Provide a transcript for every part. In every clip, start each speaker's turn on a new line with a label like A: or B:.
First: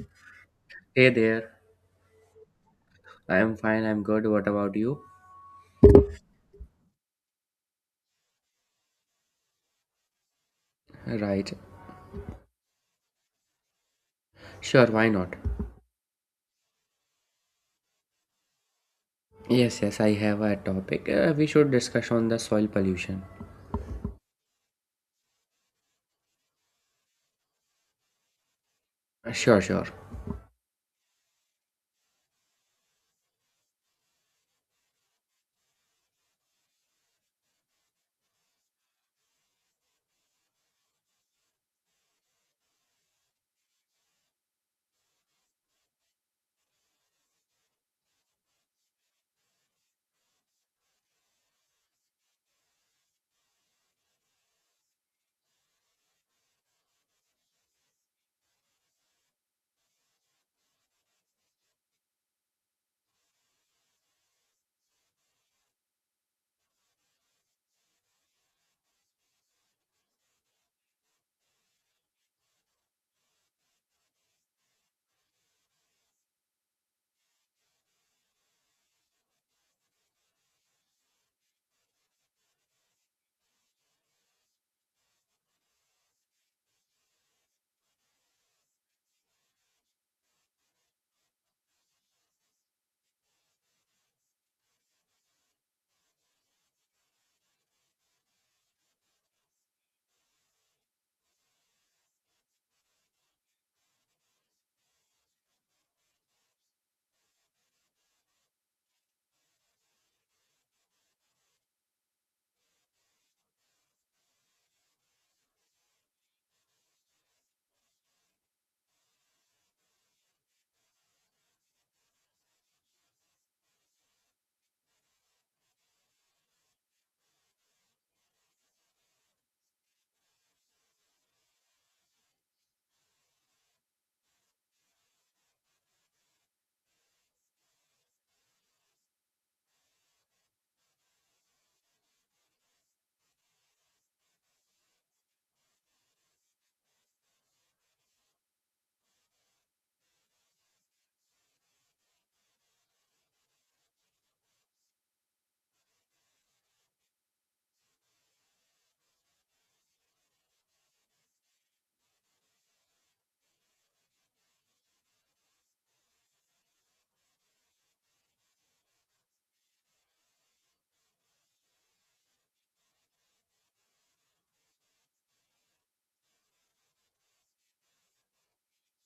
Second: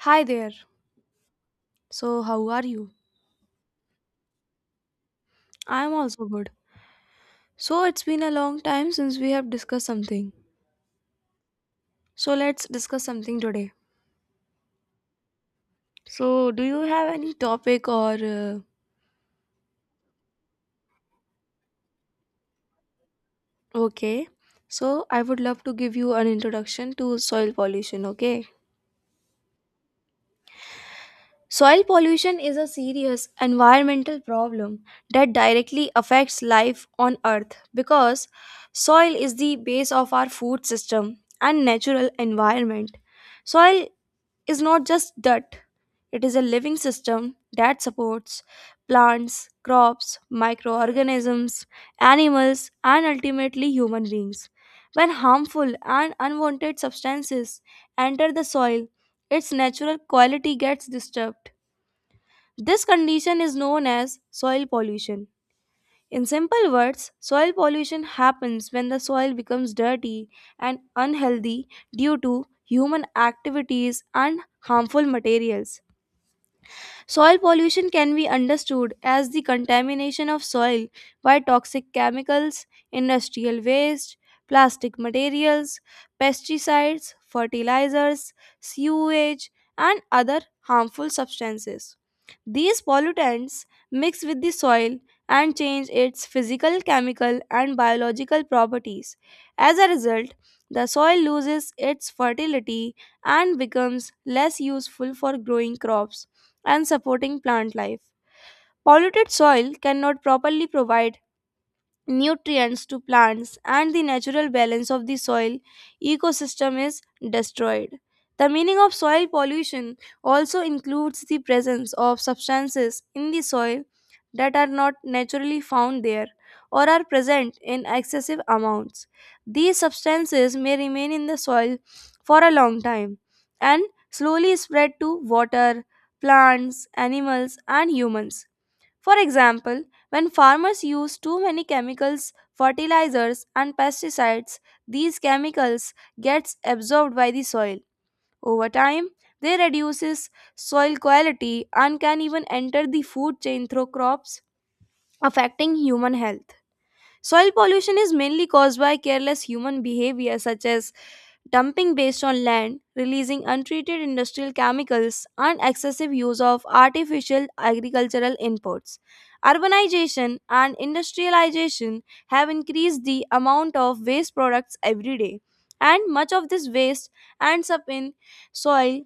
A: Hi there.
B: Hey there.
A: So, how are you?
B: I am fine, I'm good. What about you?
A: I am also good. So, it's been a long time since we have discussed something.
B: Right.
A: So, let's discuss something today.
B: Sure, why not?
A: So, do you have any topic or
B: Yes, I have a topic. We should discuss on the soil pollution.
A: okay? So, I would love to give you an introduction to soil pollution, okay?
B: Sure.
A: Soil pollution is a serious environmental problem that directly affects life on earth because soil is the base of our food system and natural environment. Soil is not just dirt, it is a living system that supports plants, crops, microorganisms, animals, and ultimately human beings. When harmful and unwanted substances enter the soil, its natural quality gets disturbed. This condition is known as soil pollution. In simple words, soil pollution happens when the soil becomes dirty and unhealthy due to human activities and harmful materials. Soil pollution can be understood as the contamination of soil by toxic chemicals, industrial waste, plastic materials, pesticides, fertilizers, sewage, and other harmful substances. These pollutants mix with the soil and change its physical, chemical, and biological properties. As a result, the soil loses its fertility and becomes less useful for growing crops and supporting plant life. Polluted soil cannot properly provide nutrients to plants, and the natural balance of the soil ecosystem is destroyed. The meaning of soil pollution also includes the presence of substances in the soil that are not naturally found there or are present in excessive amounts. These substances may remain in the soil for a long time and slowly spread to water, plants, animals, and humans. For example, when farmers use too many chemicals, fertilizers, and pesticides, these chemicals gets absorbed by the soil. Over time, they reduces soil quality and can even enter the food chain through crops, affecting human health. Soil pollution is mainly caused by careless human behavior, such as dumping based on land, releasing untreated industrial chemicals, and excessive use of artificial agricultural inputs. Urbanization and industrialization have increased the amount of waste products every day, and much of this waste ends up in soil.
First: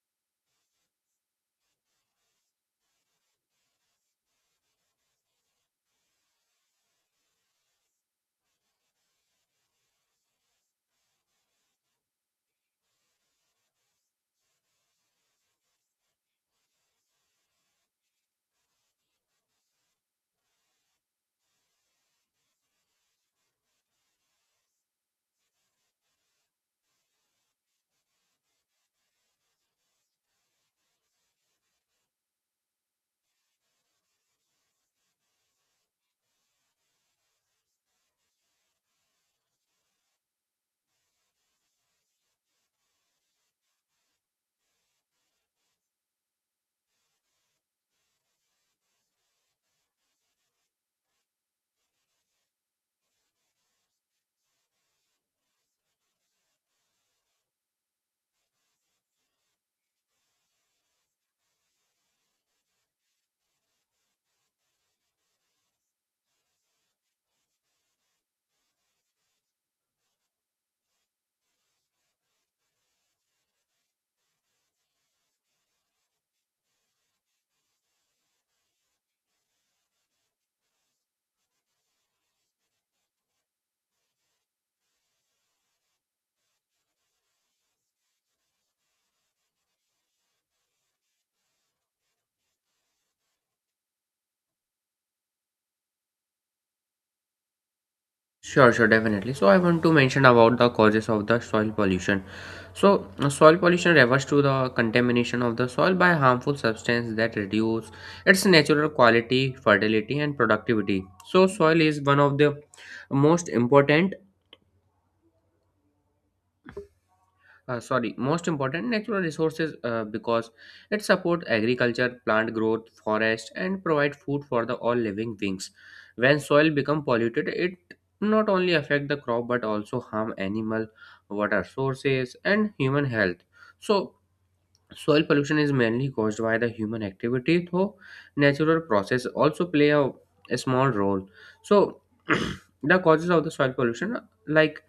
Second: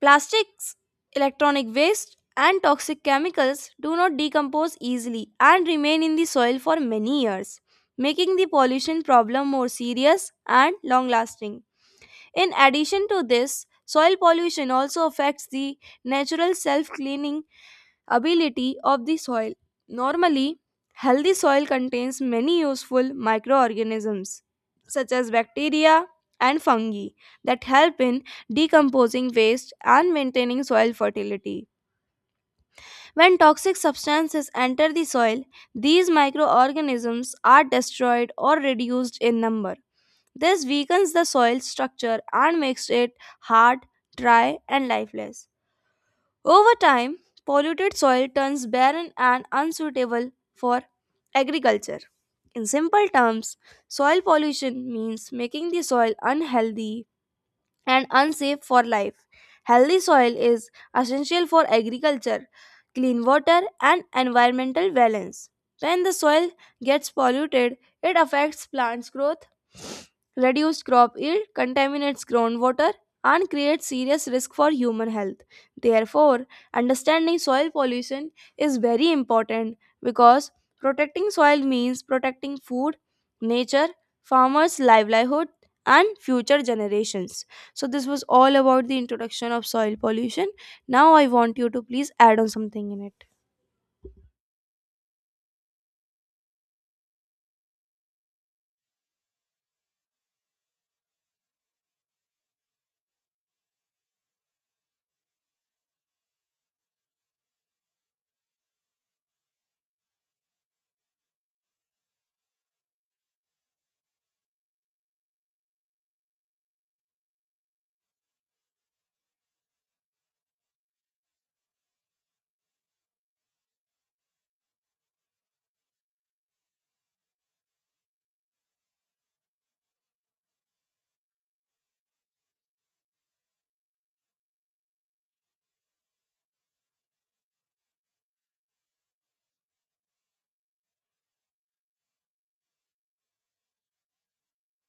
A: Plastics, electronic waste, and toxic chemicals do not decompose easily and remain in the soil for many years, making the pollution problem more serious and long lasting. In addition to this, soil pollution also affects the natural self cleaning ability of the soil. Normally, healthy soil contains many useful microorganisms such as bacteria and fungi that help in decomposing waste and maintaining soil fertility. When toxic substances enter the soil, these microorganisms are destroyed or reduced in number. This weakens the soil structure and makes it hard, dry, and lifeless. Over time, polluted soil turns barren and unsuitable for agriculture. In simple terms, soil pollution means making the soil unhealthy and unsafe for life. Healthy soil is essential for agriculture, clean water, and environmental balance. When the soil gets polluted, it affects plants' growth, reduced crop yield, contaminates groundwater, and creates serious risk for human health. Therefore, understanding soil pollution is very important because protecting soil means protecting food, nature, farmers' livelihood, and future generations. So, this was all about the introduction of soil pollution. Now, I want you to please add on something in it.
B: Sure, Definitely. So I want to mention about the causes of the soil pollution. So soil pollution refers to the contamination of the soil by harmful substance that reduce its natural quality, fertility, and productivity. So soil is one of the most important sorry most important natural resources because it supports agriculture, plant growth, forest, and provide food for the all living things. When soil become polluted, it not only affect the crop but also harm animal, water sources, and human health. So soil pollution is mainly caused by the human activity, though natural process also play a small role. So the causes of the soil pollution, like,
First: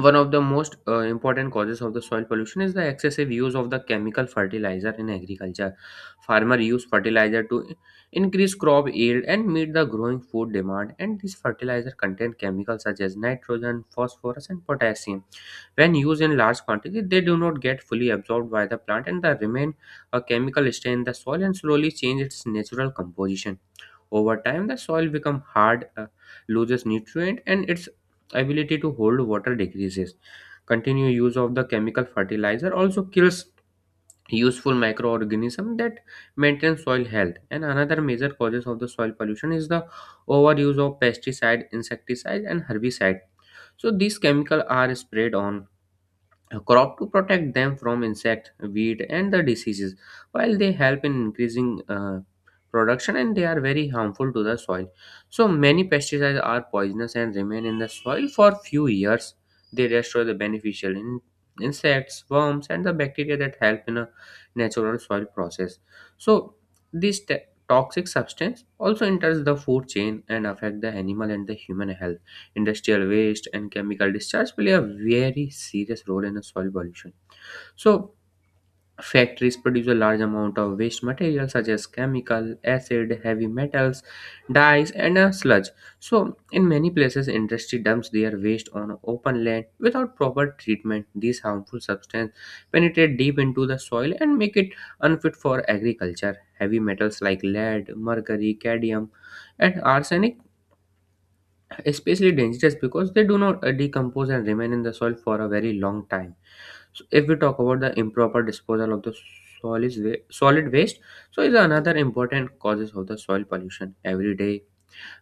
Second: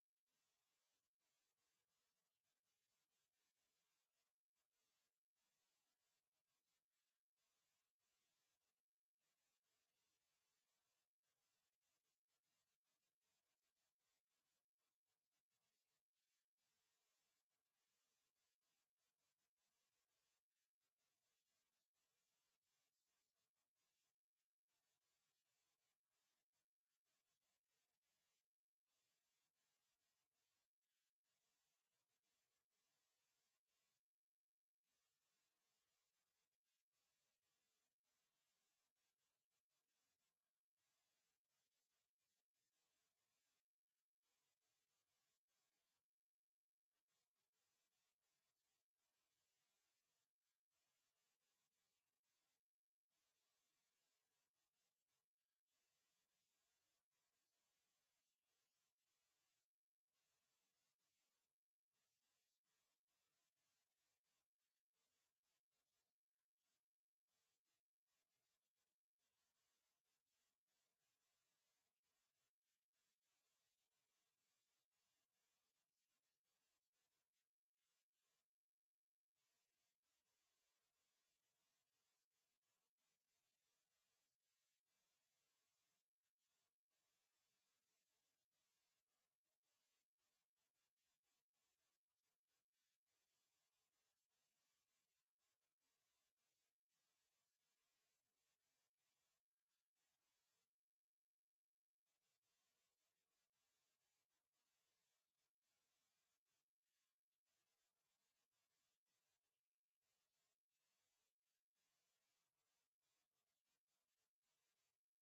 B: one of the most important causes of the soil pollution is the excessive use of the chemical fertilizer in agriculture. Farmer use fertilizer to increase crop yield and meet the growing food demand, and these fertilizer contain chemicals such as nitrogen, phosphorus, and potassium. When used in large quantity, they do not get fully absorbed by the plant, and they remain a chemical stain in the soil and slowly change its natural composition. Over time, the soil become hard, loses nutrient, and its ability to hold water decreases. Continued use of the chemical fertilizer also kills useful microorganisms that maintain soil health. And another major causes of the soil pollution is the overuse of pesticide, insecticide, and herbicide. So these chemicals are sprayed on a crop to protect them from insect, weed, and the diseases. While they help in increasing production, and they are very harmful to the soil. So many pesticides are poisonous and remain in the soil for few years. They destroy the beneficial insects, worms, and the bacteria that help in a natural soil process. So this toxic substance also enters the food chain and affect the animal and the human health. Industrial waste and chemical discharge play a very serious role in the soil pollution. So, factories produce a large amount of waste materials such as chemical, acid, heavy metals, dyes, and sludge. So, in many places, industry dumps their waste on open land without proper treatment. These harmful substances penetrate deep into the soil and make it unfit for agriculture. Heavy metals like lead, mercury, cadmium, and arsenic especially dangerous because they do not decompose and remain in the soil for a very long time. So if we talk about the improper disposal of the solid waste, so is another important causes of the soil pollution. Every day,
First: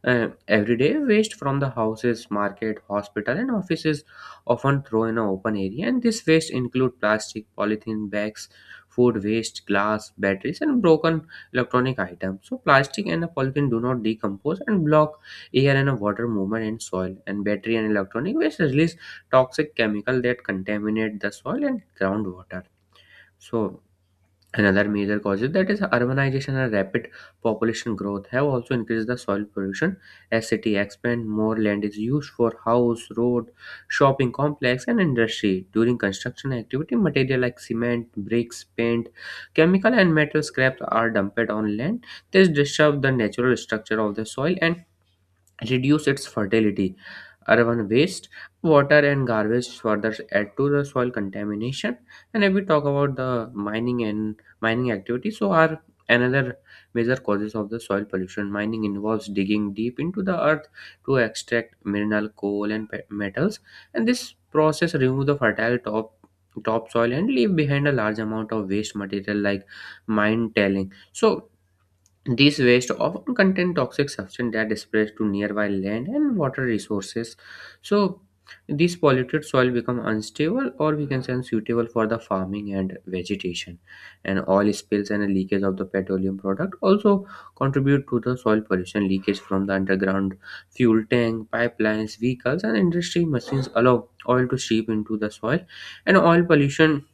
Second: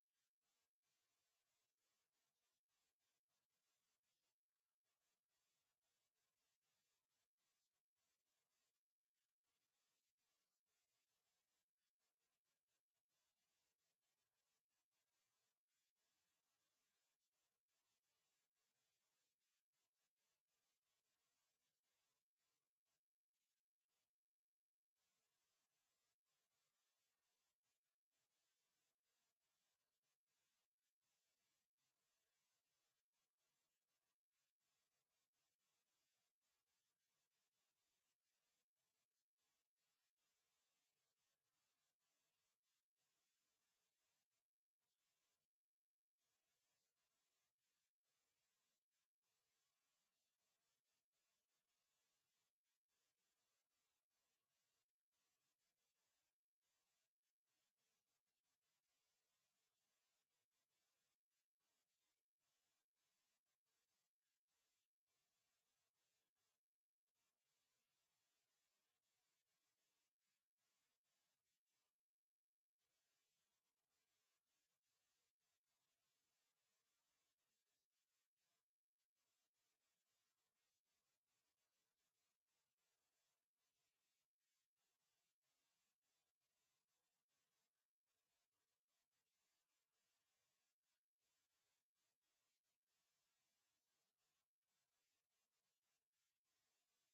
B: everyday waste from the houses, market, hospital, and offices often thrown in an open area, and this waste include plastic, polythene bags, food waste, glass, batteries, and broken electronic items. So, plastic and the polythene do not decompose and block air and water movement in soil. And battery and electronic waste release toxic chemical that contaminate the soil and groundwater. So, another major causes that is urbanization and rapid population growth have also increased the soil pollution. As city expand, more land is used for house, road, shopping complex, and industry. During construction activity, material like cement, bricks, paint, chemical, and metal scraps are dumped on land. This disturbs the natural structure of the soil and reduce its fertility. Urban waste, water, and garbage further add to the soil contamination. And if we talk about the mining and mining activity, so are another major causes of the soil pollution. Mining involves digging deep into the earth to extract mineral, coal, and metals, and this process remove the fertile topsoil and leave behind a large amount of waste material like mine tailing. So these waste often contain toxic substances that spread to nearby land and water resources. So these polluted soil become unstable, or we can say unsuitable for the farming and vegetation. And oil spills and leakage of the petroleum product also contribute to the soil pollution. Leakage from the underground fuel tank, pipelines, vehicles, and industry machines allow oil to seep into the soil, and oil pollution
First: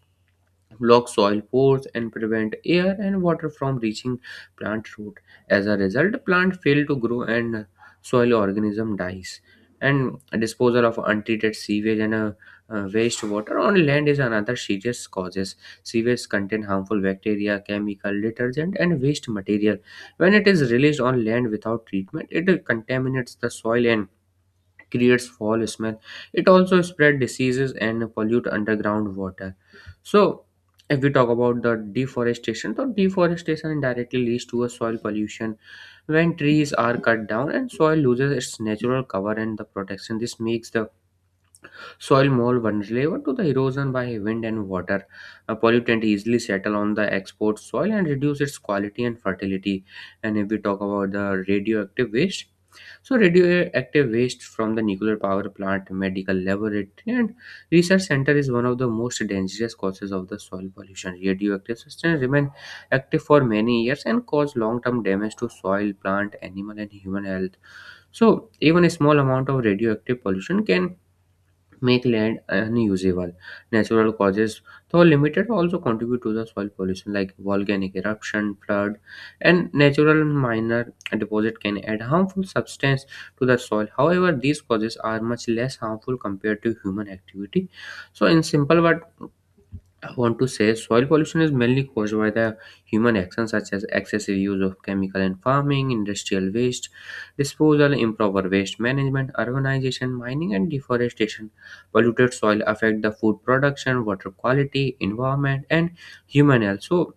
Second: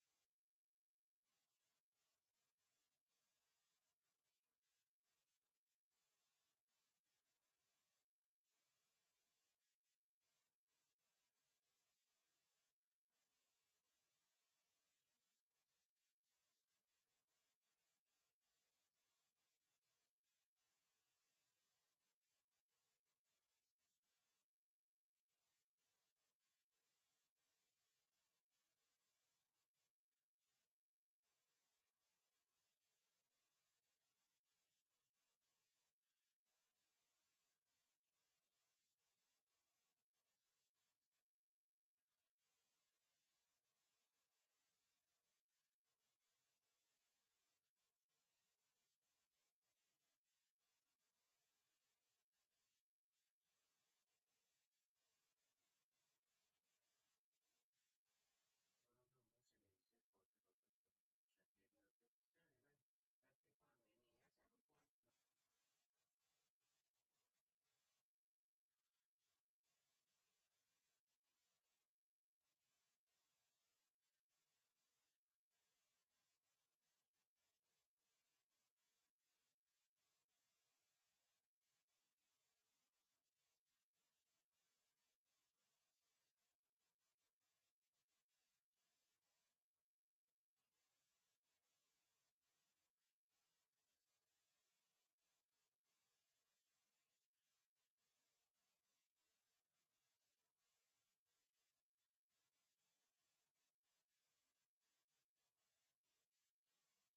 B: block soil pores and prevent air and water from reaching plant root. As a result, plant fail to grow and soil organism dies. And disposal of untreated sewage and wastewater on land is another serious causes. Sewage contain harmful bacteria, chemical, detergent, and waste material. When it is released on land without treatment, it contaminates the soil and creates foul smell. It also spread diseases and pollute underground water. So if we talk about the deforestation, so deforestation indirectly leads to a soil pollution. When trees are cut down, and soil loses its natural cover and the protection. This makes the soil more vulnerable to the erosion by wind and water. A pollutant easily settle on the export soil and reduce its quality and fertility. And if we talk about the radioactive waste, so, radioactive waste from the nuclear power plant, medical laboratory, and research center is one of the most dangerous causes of the soil pollution. Radioactive substances remain active for many years and cause long-term damage to soil, plant, animal, and human health. So, even a small amount of radioactive pollution can make land unusable. Natural causes, though limited, also contribute to the soil pollution, like volcanic eruption, flood, and natural minor deposit can add harmful substance to the soil. However, these causes are much less harmful compared to human activity. So, in simple word, I want to say soil pollution is mainly caused by the human actions such as excessive use of chemical and farming, industrial waste disposal, improper waste management, urbanization, mining, and deforestation. Polluted soil affect the food production, water quality, environment, and human health. So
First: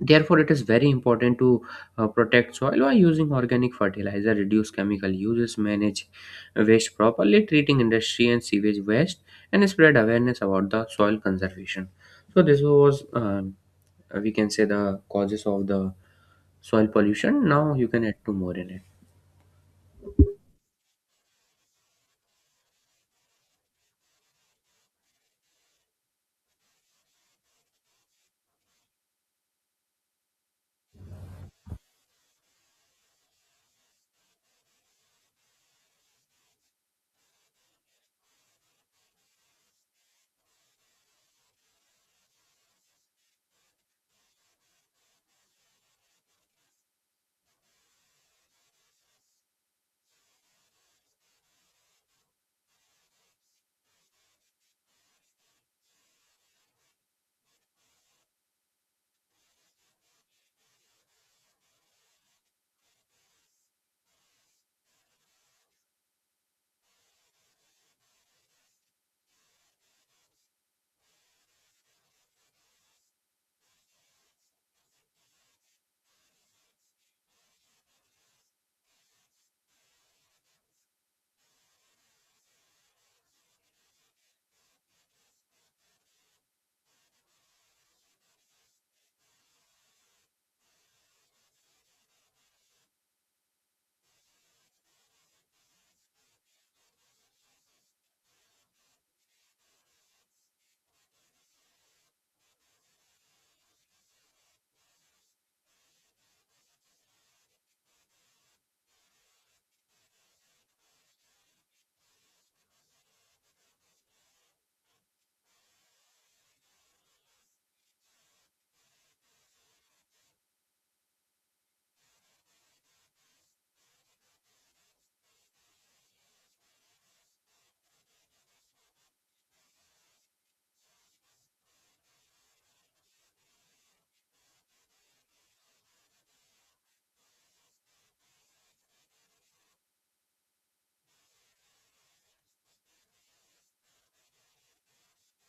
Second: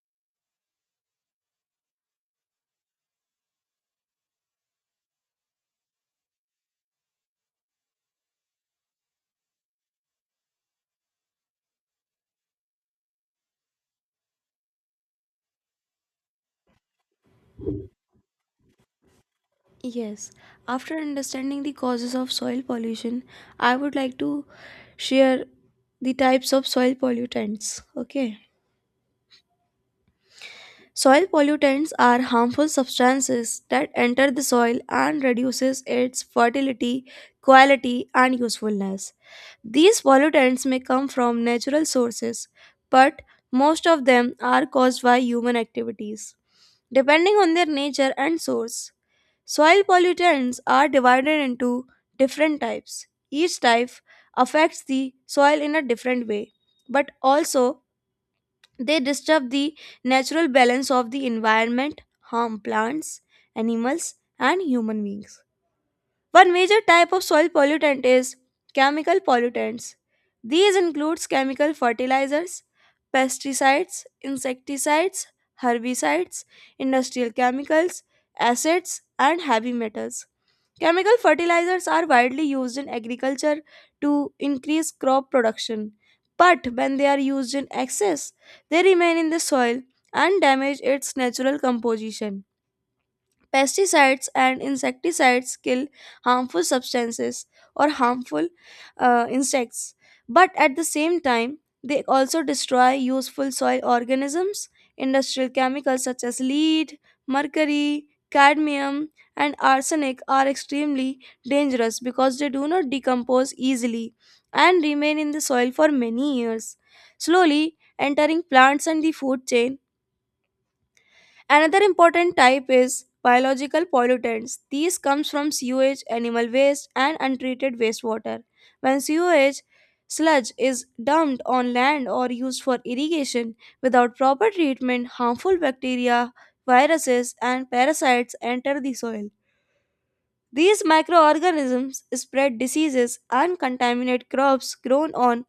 B: therefore, it is very important to protect soil by using organic fertilizer, reduce chemical uses, manage waste properly, treating industry and sewage waste, and spread awareness about the soil conservation. So, this was we can say the causes of the soil pollution. Now, you can add to more in it.
A: Yes, after understanding the causes of soil pollution, I would like to share the types of soil pollutants. Okay. Soil pollutants are harmful substances that enter the soil and reduces its fertility, quality and usefulness. These pollutants may come from natural sources, but most of them are caused by human activities depending on their nature and source. Soil pollutants are divided into different types. Each type affects the soil in a different way, but also they disturb the natural balance of the environment, harm plants, animals, and human beings. One major type of soil pollutant is chemical pollutants. These includes chemical fertilizers, pesticides, insecticides, herbicides, industrial chemicals, acids, and heavy metals. Chemical fertilizers are widely used in agriculture to increase crop production, but when they are used in excess, they remain in the soil and damage its natural composition. Pesticides and insecticides kill harmful substances or harmful insects, but at the same time, they also destroy useful soil organisms. Industrial chemicals such as lead, mercury, cadmium, and arsenic are extremely dangerous because they do not decompose easily and remain in the soil for many years, slowly entering plants and the food chain. Another important type is biological pollutants. These comes from sewage, animal waste and untreated wastewater. When sewage sludge is dumped on land or used for irrigation without proper treatment, harmful bacteria, viruses and parasites enter the soil. These microorganisms spread diseases and contaminate crops grown on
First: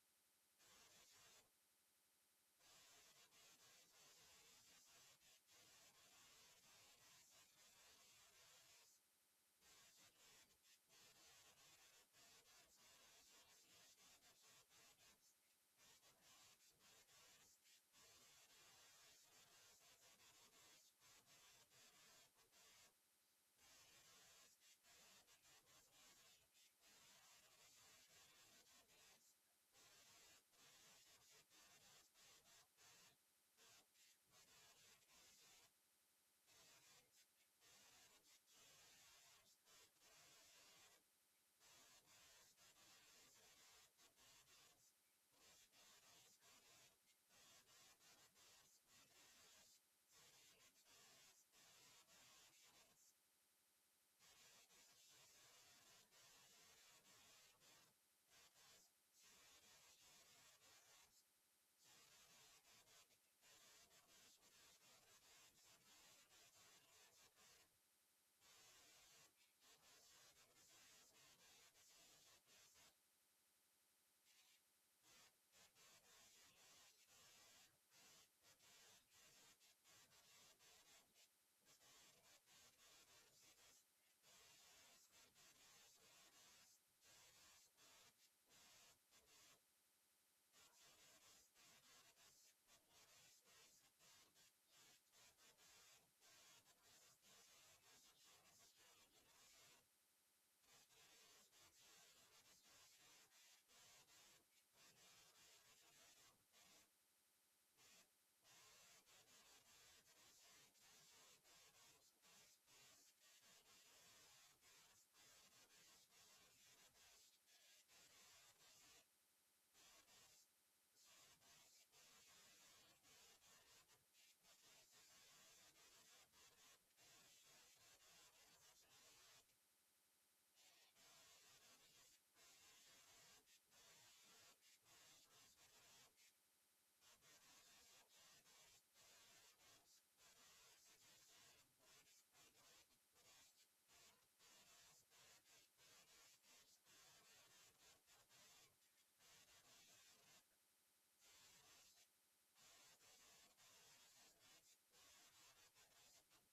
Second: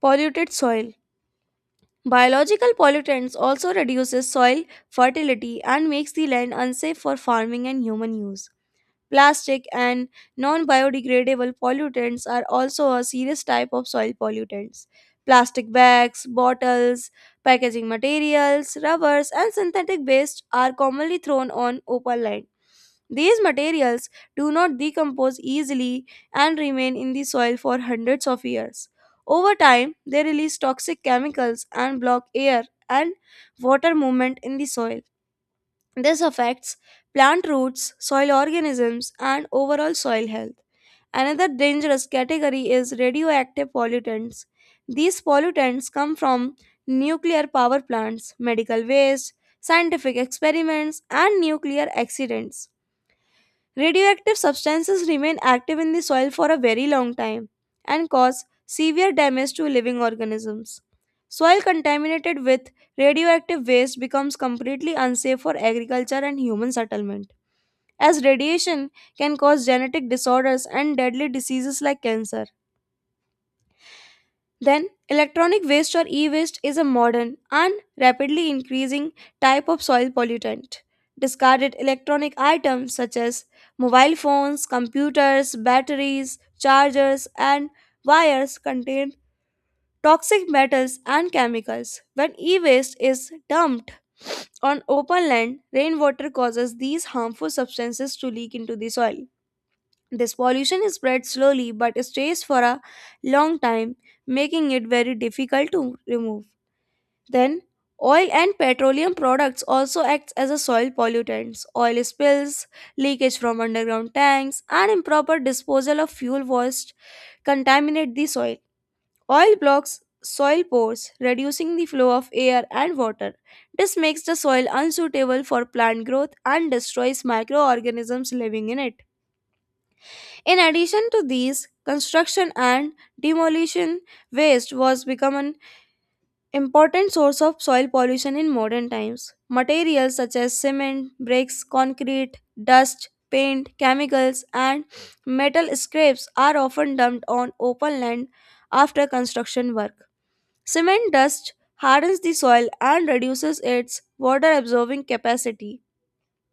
A: polluted soil. Biological pollutants also reduces soil fertility and makes the land unsafe for farming and human use. Plastic and non biodegradable pollutants are also a serious type of soil pollutants. Plastic bags, bottles, packaging materials, rubbers, and synthetic waste are commonly thrown on open land. These materials do not decompose easily and remain in the soil for hundreds of years. Over time, they release toxic chemicals and block air and water movement in the soil. This affects plant roots, soil organisms, and overall soil health. Another dangerous category is radioactive pollutants. These pollutants come from nuclear power plants, medical waste, scientific experiments, and nuclear accidents. Radioactive substances remain active in the soil for a very long time and cause severe damage to living organisms. Soil contaminated with radioactive waste becomes completely unsafe for agriculture and human settlement, as radiation can cause genetic disorders and deadly diseases like cancer. Then, electronic waste or e waste is a modern and rapidly increasing type of soil pollutant. Discarded electronic items such as mobile phones, computers, batteries, chargers, and wires contain toxic metals and chemicals. When e waste is dumped on open land, rainwater causes these harmful substances to leak into the soil. This pollution is spread slowly but stays for a long time, making it very difficult to remove. Then, oil and petroleum products also acts as a soil pollutants. Oil spills, leakage from underground tanks, and improper disposal of fuel waste contaminate the soil. Oil blocks soil pores, reducing the flow of air and water. This makes the soil unsuitable for plant growth and destroys microorganisms living in it. In addition to these, construction and demolition waste was become an important source of soil pollution in modern times. Materials such as cement, bricks, concrete, dust, paint, chemicals, and metal scraps are often dumped on open land after construction work. Cement dust hardens the soil and reduces its water absorbing capacity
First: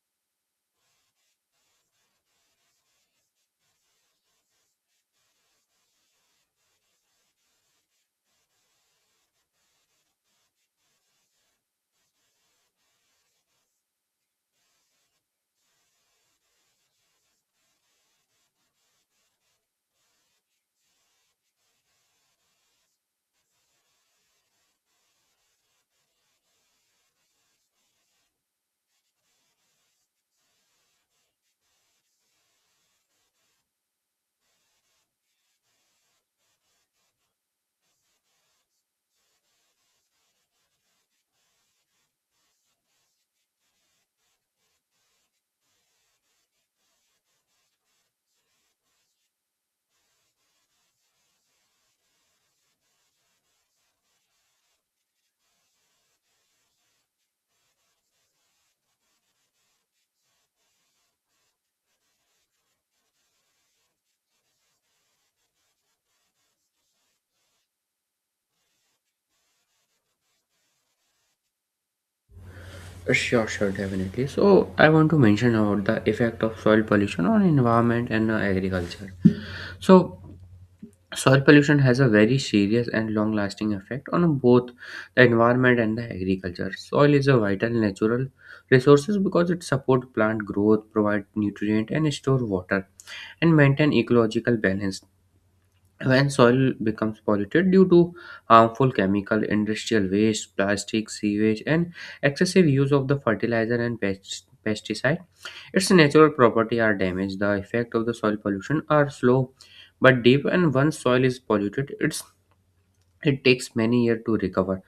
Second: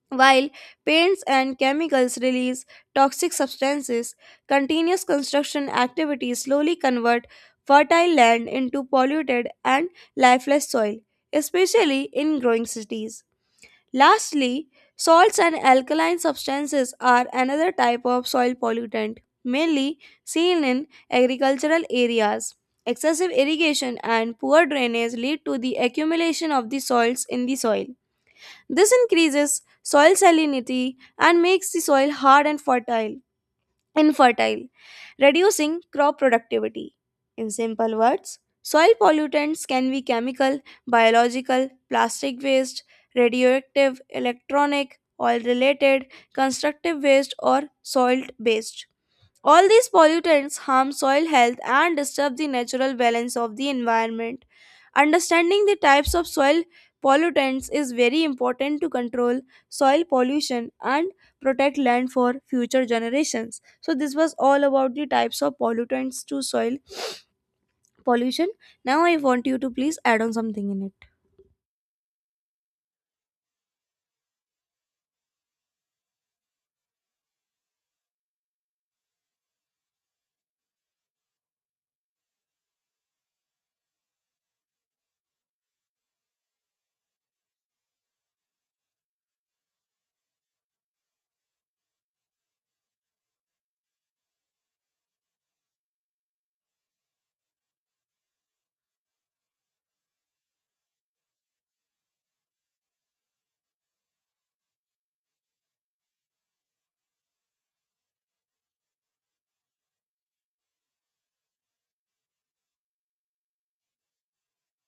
A: while paints and chemicals release toxic substances. Continuous construction activities slowly convert fertile land into polluted and lifeless soil, especially in growing cities. Lastly, salts and alkaline substances are another type of soil pollutant, mainly seen in agricultural areas. Excessive irrigation and poor drainage lead to the accumulation of the salts in the soil. This increases soil salinity and makes the soil hard and fertile, infertile, reducing crop productivity. In simple words, soil pollutants can be chemical, biological, plastic waste, radioactive, electronic, oil related, constructive waste, or salt based. All these pollutants harm soil health and disturb the natural balance of the environment. Understanding the types of soil pollutants is very important to control soil pollution and protect land for future generations. So, this was all about the types of pollutants to soil pollution. Now, I want you to please add on something in it.
B: Sure, Definitely. So, I want to mention about the effect of soil pollution on environment and agriculture. So, soil pollution has a very serious and long-lasting effect on both the environment and the agriculture. Soil is a vital natural resource because it supports plant growth, provide nutrient, and store water, and maintain ecological balance. When soil becomes polluted due to harmful chemical, industrial waste, plastic, sewage, and excessive use of the fertilizer and pesticide, its natural property are damaged. The effect of the soil pollution are slow but deep, and once soil is polluted, it takes many years to recover.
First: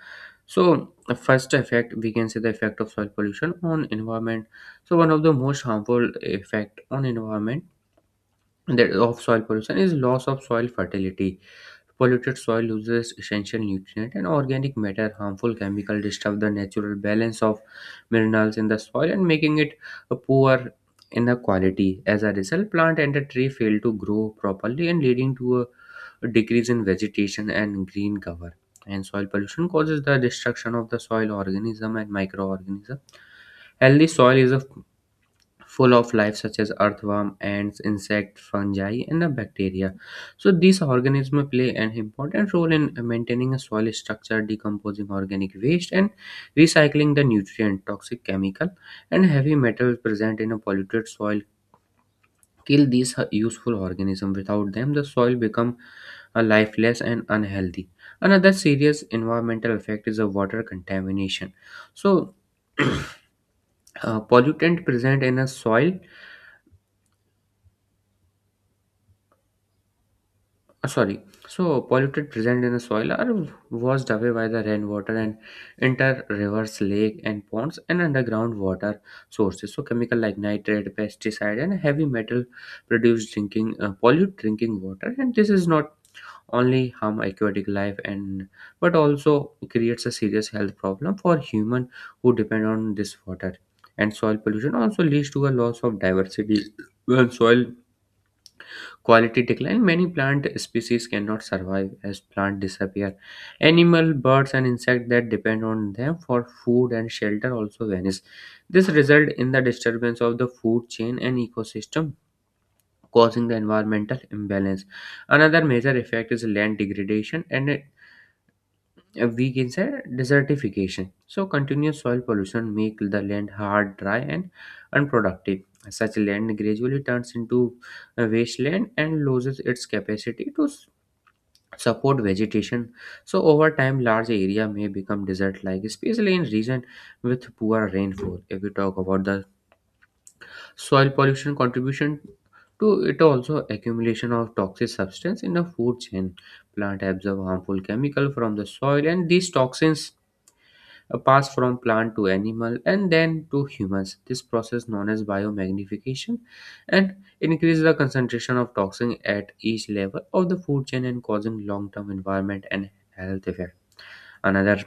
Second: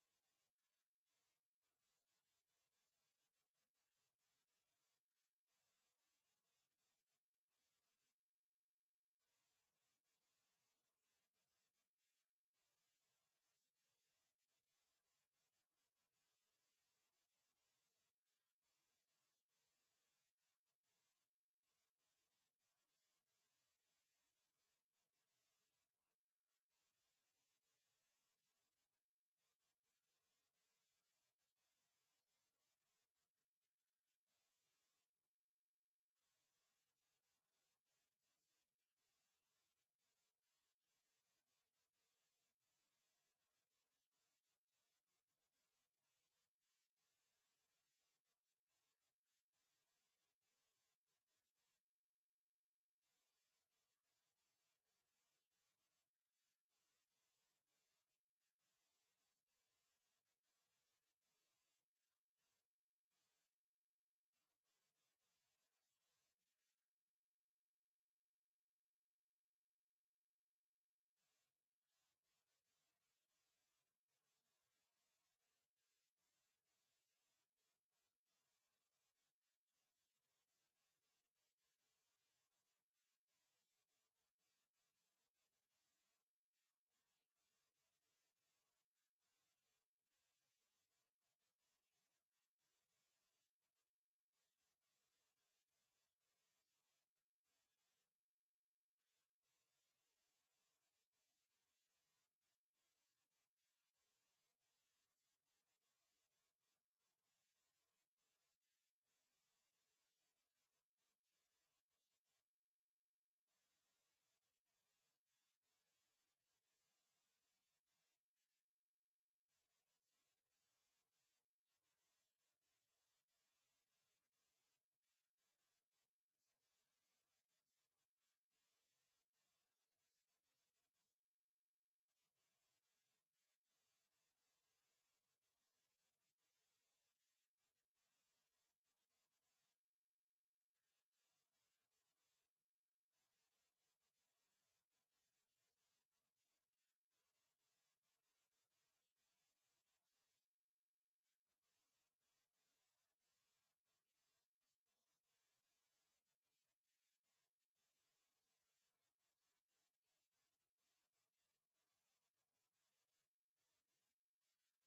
B: So, the first effect we can say the effect of soil pollution on environment. So, one of the most harmful effect on environment that of soil pollution is loss of soil fertility. Polluted soil loses essential nutrients and organic matter. Harmful chemical disturb the natural balance of minerals in the soil and making it a poor in the quality. As a result, plant and the tree fail to grow properly and leading to a decrease in vegetation and green cover. And soil pollution causes the destruction of the soil organism and microorganism. Healthy soil is a full of life such as earthworm, ants, insect, fungi, and the bacteria. So these organisms play an important role in maintaining a soil structure, decomposing organic waste, and recycling the nutrient, toxic chemical, and heavy metals present in a polluted soil. Kill these useful organisms. Without them, the soil become lifeless and unhealthy. Another serious environmental effect is the water contamination. So, pollutant present in a soil Sorry. So, polluted present in the soil are washed away by the rainwater and enter rivers, lake, and ponds and underground water sources. So, chemical like nitrate, pesticide, and heavy metal produce drinking pollute drinking water. And this is not only harm aquatic life and but also creates a serious health problem for human who depend on this water. And soil pollution also leads to a loss of diversity when soil quality decline, many plant species cannot survive as plants disappear. Animal, birds, and insects that depend on them for food and shelter also vanish. This results in the disturbance of the food chain and ecosystem, causing the environmental imbalance. Another major effect is land degradation and a weak in desertification. So continuous soil pollution make the land hard, dry, and unproductive. Such land gradually turns into a wasteland and loses its capacity to support vegetation. So over time, large area may become desert-like, especially in region with poor rainfall. If we talk about the soil pollution contribution to it, also accumulation of toxic substance in the food chain, plant absorb harmful chemical from the soil and these toxins pass from plant to animal and then to humans. This process known as biomagnification and increase the concentration of toxin at each level of the food chain and causing long-term environment and health effect. Another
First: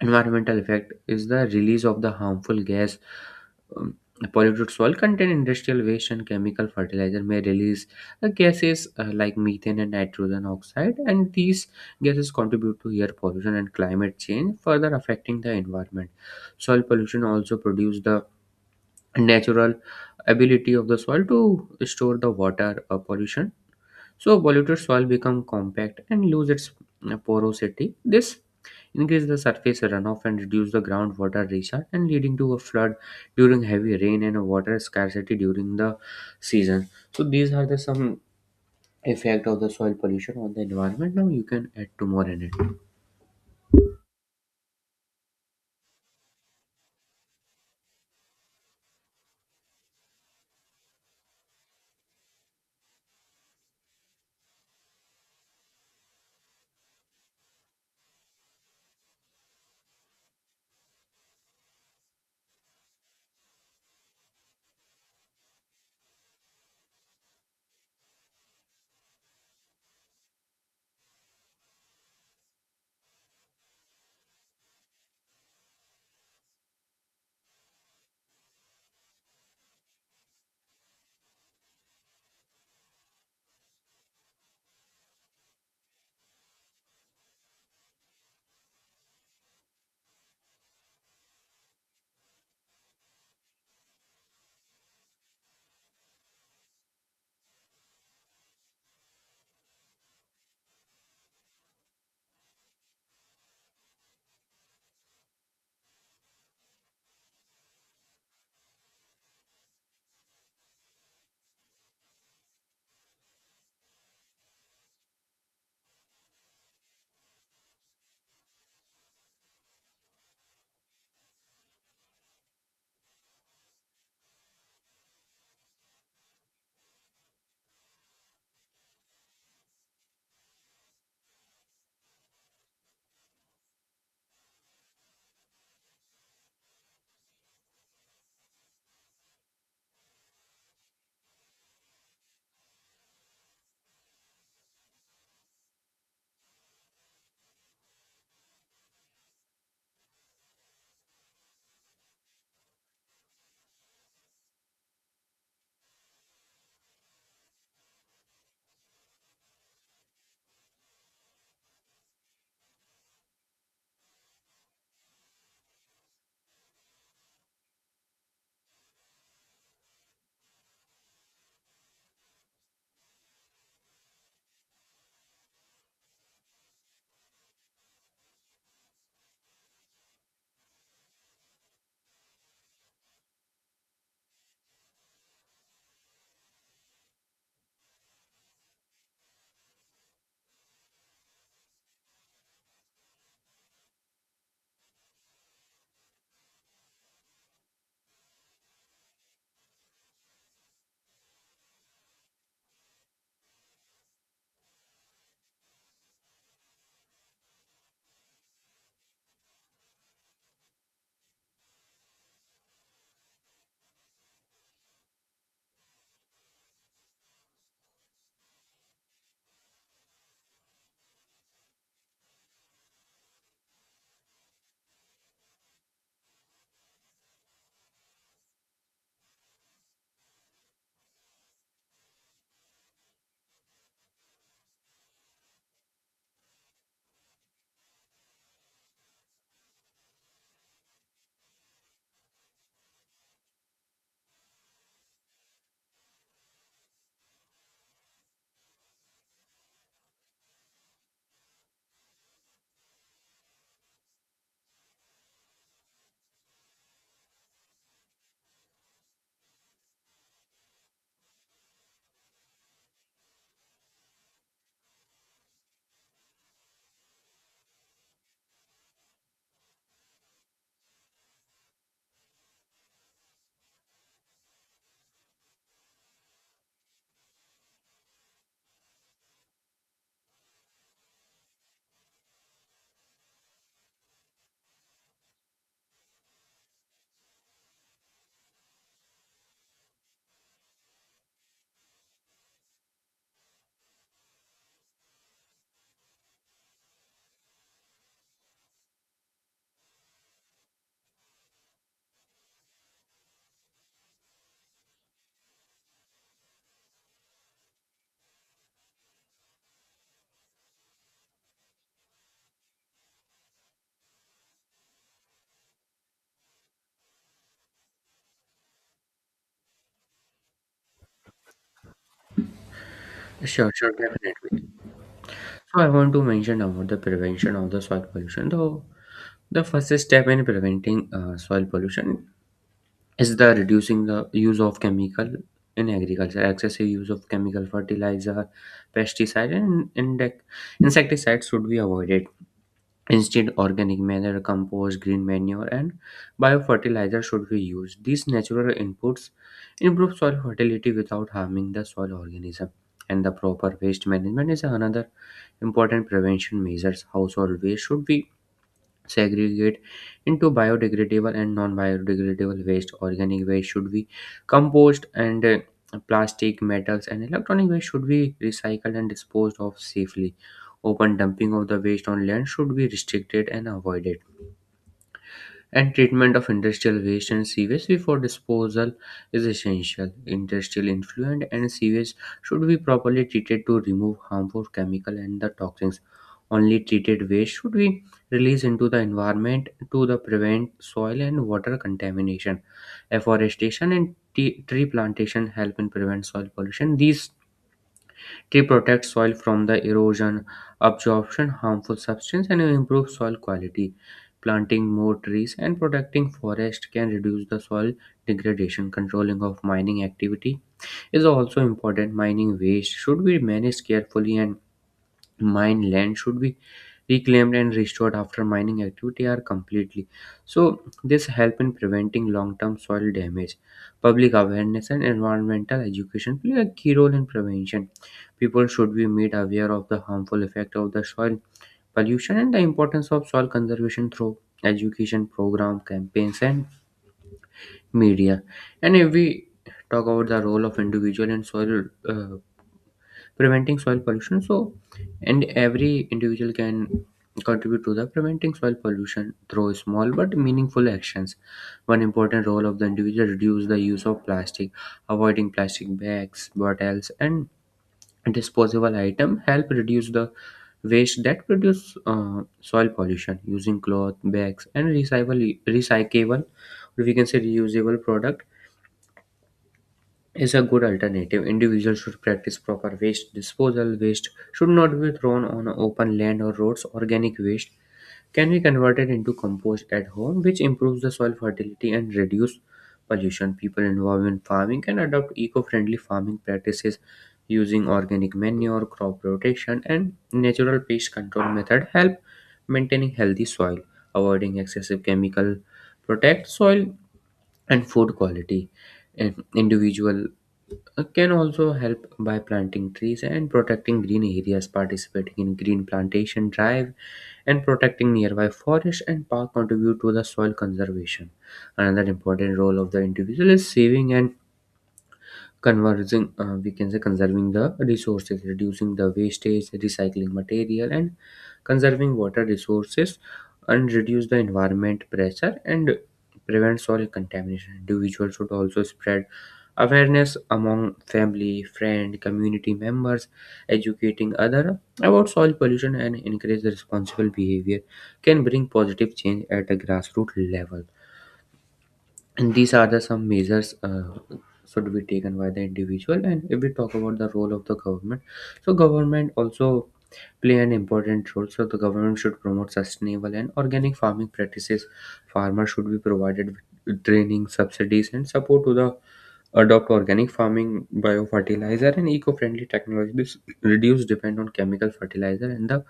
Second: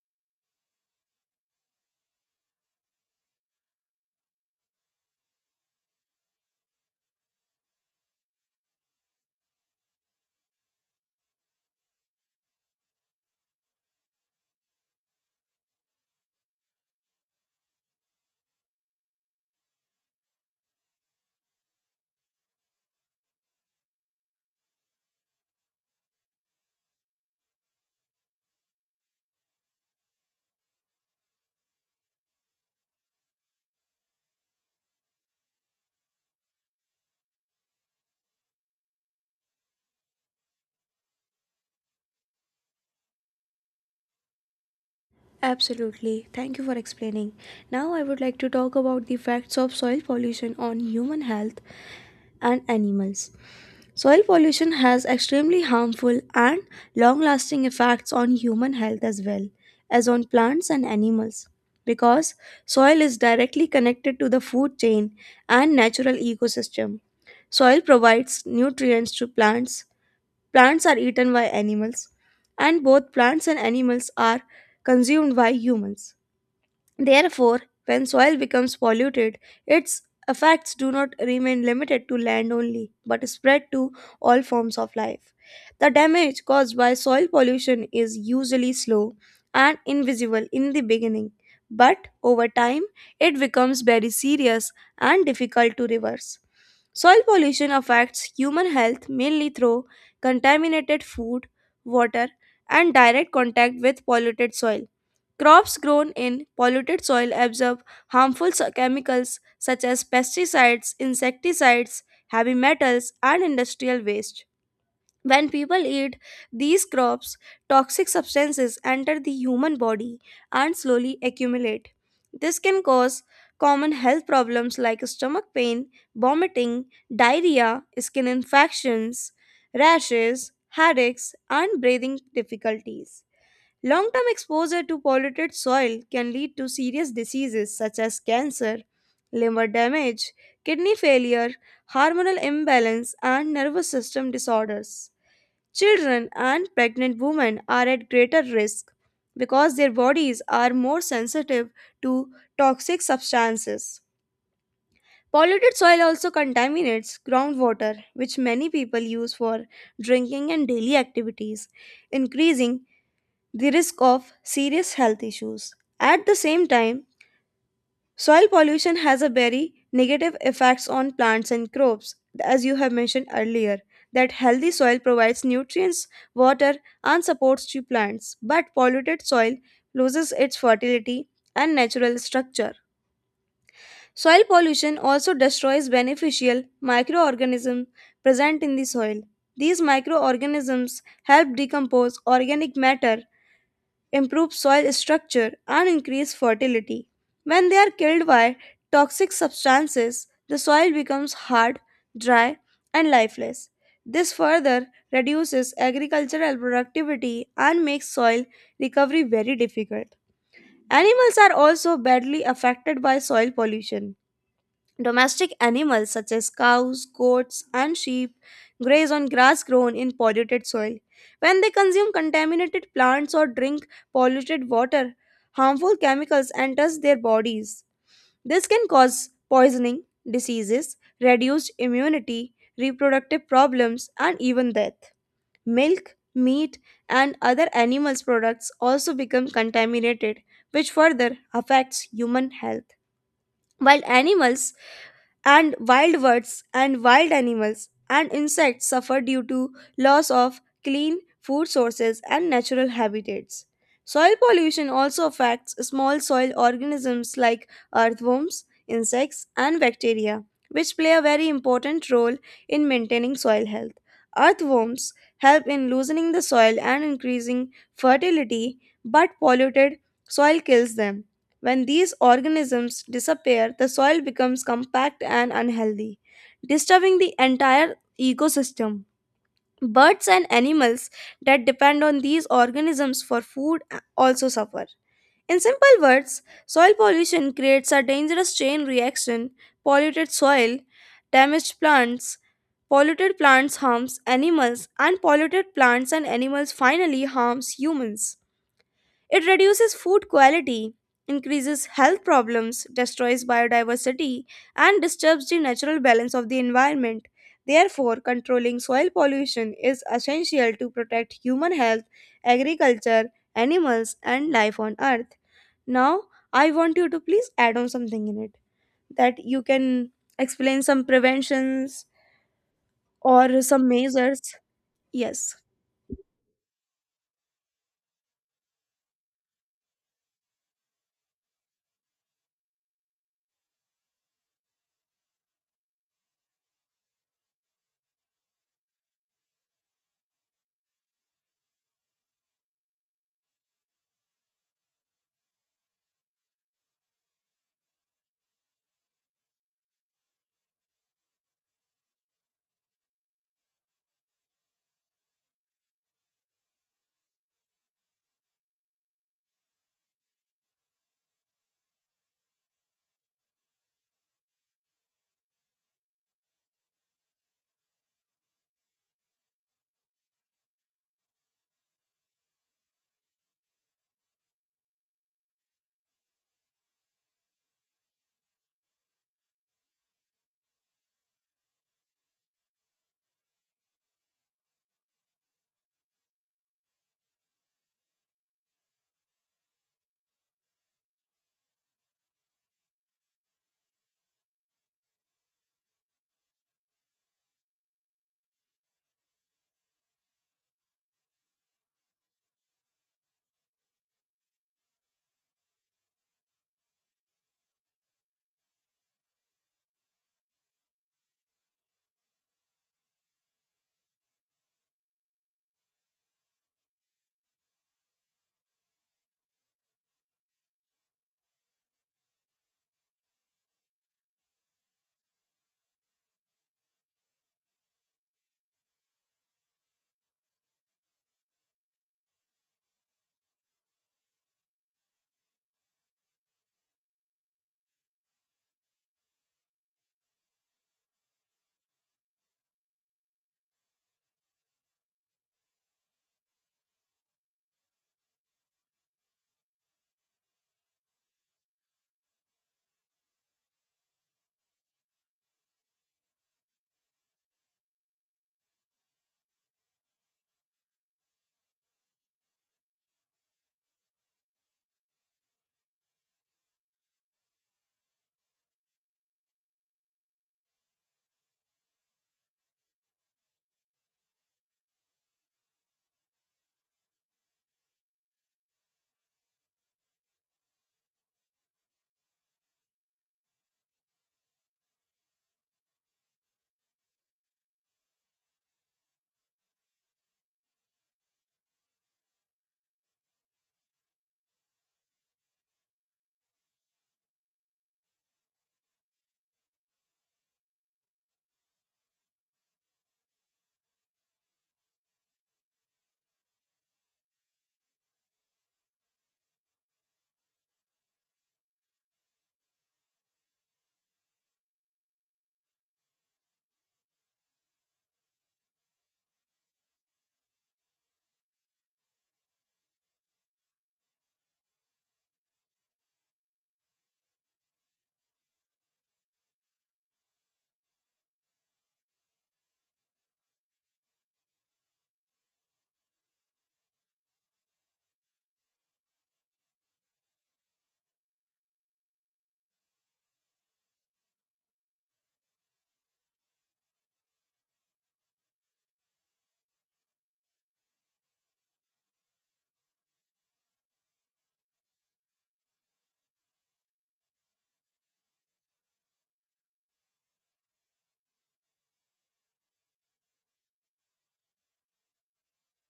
B: environmental effect is the release of the harmful gas. um, Polluted soil contain industrial waste and chemical fertilizer may release gases like methane and nitrogen oxide, and these gases contribute to air pollution and climate change, further affecting the environment. Soil pollution also produce the natural ability of the soil to store the water, pollution. So polluted soil become compact and lose its porosity. This increase the surface runoff and reduce the groundwater recharge and leading to a flood during heavy rain and a water scarcity during the season. So these are the some effect of the soil pollution on the environment. Now you can add to more in it.
A: Absolutely. Thank you for explaining. Now I would like to talk about the facts of soil pollution on human health and animals. Soil pollution has extremely harmful and long lasting effects on human health as well as on plants and animals because soil is directly connected to the food chain and natural ecosystem. Soil provides nutrients to plants, plants are eaten by animals, and both plants and animals are consumed by humans. Therefore, when soil becomes polluted, its effects do not remain limited to land only, but spread to all forms of life. The damage caused by soil pollution is usually slow and invisible in the beginning, but over time it becomes very serious and difficult to reverse. Soil pollution affects human health mainly through contaminated food, water, and direct contact with polluted soil. Crops grown in polluted soil absorb harmful chemicals such as pesticides, insecticides, heavy metals, and industrial waste. When people eat these crops, toxic substances enter the human body and slowly accumulate. This can cause common health problems like stomach pain, vomiting, diarrhea, skin infections, rashes, headaches, and breathing difficulties. Long term exposure to polluted soil can lead to serious diseases such as cancer, liver damage, kidney failure, hormonal imbalance, and nervous system disorders. Children and pregnant women are at greater risk because their bodies are more sensitive to toxic substances. Polluted soil also contaminates groundwater, which many people use for drinking and daily activities, increasing the risk of serious health issues. At the same time, soil pollution has a very negative effects on plants and crops, as you have mentioned earlier. That healthy soil provides nutrients, water, and supports to plants, but polluted soil loses its fertility and natural structure. Soil pollution also destroys beneficial microorganisms present in the soil. These microorganisms help decompose organic matter, improve soil structure, and increase fertility. When they are killed by toxic substances, the soil becomes hard, dry, and lifeless. This further reduces agricultural productivity and makes soil recovery very difficult. Animals are also badly affected by soil pollution. Domestic animals such as cows, goats, and sheep graze on grass grown in polluted soil. When they consume contaminated plants or drink polluted water, harmful chemicals enters their bodies. This can cause poisoning, diseases, reduced immunity, reproductive problems, and even death. Milk, meat, and other animals products also become contaminated, which further affects human health. While animals and wild birds and wild animals and insects suffer due to loss of clean food sources and natural habitats. Soil pollution also affects small soil organisms like earthworms, insects, and bacteria, which play a very important role in maintaining soil health. Earthworms help in loosening the soil and increasing fertility, but polluted soil kills them. When these organisms disappear, the soil becomes compact and unhealthy, disturbing the entire ecosystem. Birds and animals that depend on these organisms for food also suffer. In simple words, soil pollution creates a dangerous chain reaction. Polluted soil, damaged plants, polluted plants harms animals, and polluted plants and animals finally harms humans. It reduces food quality, increases health problems, destroys biodiversity, and disturbs the natural balance of the environment. Therefore, controlling soil pollution is essential to protect human health, agriculture, animals, and life on earth. Now, I want you to please add on something in it that you can explain some preventions or
B: Sure,
A: some
B: sure,
A: measures.
B: definitely.
A: Yes.
B: So I want to mention about the prevention of the soil pollution. Though the first step in preventing soil pollution is the reducing the use of chemical in agriculture. Excessive use of chemical fertilizer, pesticide and insecticides should be avoided. Instead, organic manure, compost, green manure and biofertilizer should be used. These natural inputs improve soil fertility without harming the soil organism. And the proper waste management is another important prevention measures. Household waste should be segregate into biodegradable and non-biodegradable waste. Organic waste should be compost, and plastic, metals and electronic waste should be recycled and disposed of safely. Open dumping of the waste on land should be restricted and avoided, and treatment of industrial waste and sewage before disposal is essential. Industrial effluent and sewage should be properly treated to remove harmful chemical and the toxins. Only treated waste should be released into the environment to the prevent soil and water contamination. Afforestation and tree plantation help in prevent soil pollution. These, they protect soil from the erosion, absorption, harmful substance, and improve soil quality. Planting more trees and protecting forest can reduce the soil degradation. Controlling of mining activity is also important. Mining waste should be managed carefully, and mine land should be reclaimed and restored after mining activity are completely. So this help in preventing long-term soil damage. Public awareness and environmental education play a key role in prevention. People should be made aware of the harmful effect of the soil pollution and the importance of soil conservation through education program, campaigns and media. And if we talk about the role of individual in soil, preventing soil pollution, so and every individual can contribute to the preventing soil pollution through small but meaningful actions. One important role of the individual, reduce the use of plastic. Avoiding plastic bags, bottles and disposable item help reduce the waste that produce soil pollution. Using cloth bags and recyclable or we can say reusable product is a good alternative. Individuals should practice proper waste disposal. Waste should not be thrown on open land or roads. Organic waste can be converted into compost at home, which improves the soil fertility and reduce pollution. People involved in farming can adopt eco-friendly farming practices. Using organic manure, crop rotation, and natural pest control method help maintaining healthy soil, avoiding excessive chemical, protect soil and food quality. And individual can also help by planting trees and protecting green areas, participating in green plantation drive, and protecting nearby forest and park contribute to the soil conservation. Another important role of the individual is saving and converging, we can say conserving the resources. Reducing the wastage, recycling material and conserving water resources and reduce the environment pressure and prevent soil contamination. Individuals should also spread awareness among family, friend, community members, educating other about soil pollution and encourage the responsible behavior can bring positive change at the grassroots level. And these are the some measures should be taken by the individual. And if we talk about the role of the government, so government also play an important role. So the government should promote sustainable and organic farming practices. Farmers should be provided with training, subsidies and support to the adopt organic farming, biofertilizer and eco-friendly technologies, reduce depend on chemical fertilizer and the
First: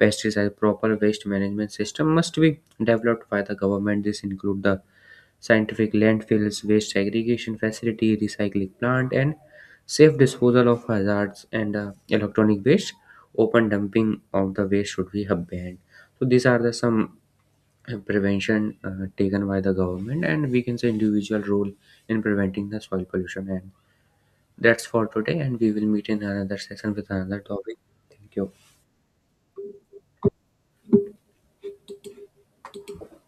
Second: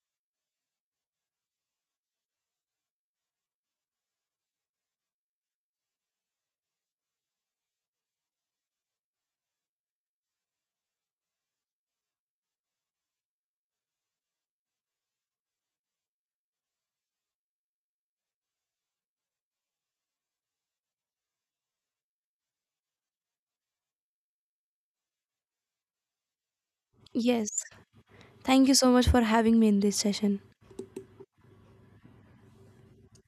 B: pesticide. Proper waste management system must be developed by the government. This include the scientific landfills, waste segregation facility, recycling plant, and safe disposal of hazards and electronic waste. Open dumping of the waste should be banned. So these are the some prevention taken by the government, and we can say individual role in preventing the soil pollution. And that's for today, and we will meet in another session with another
A: Yes.
B: topic. Thank you.
A: Thank you so much for having me in this session.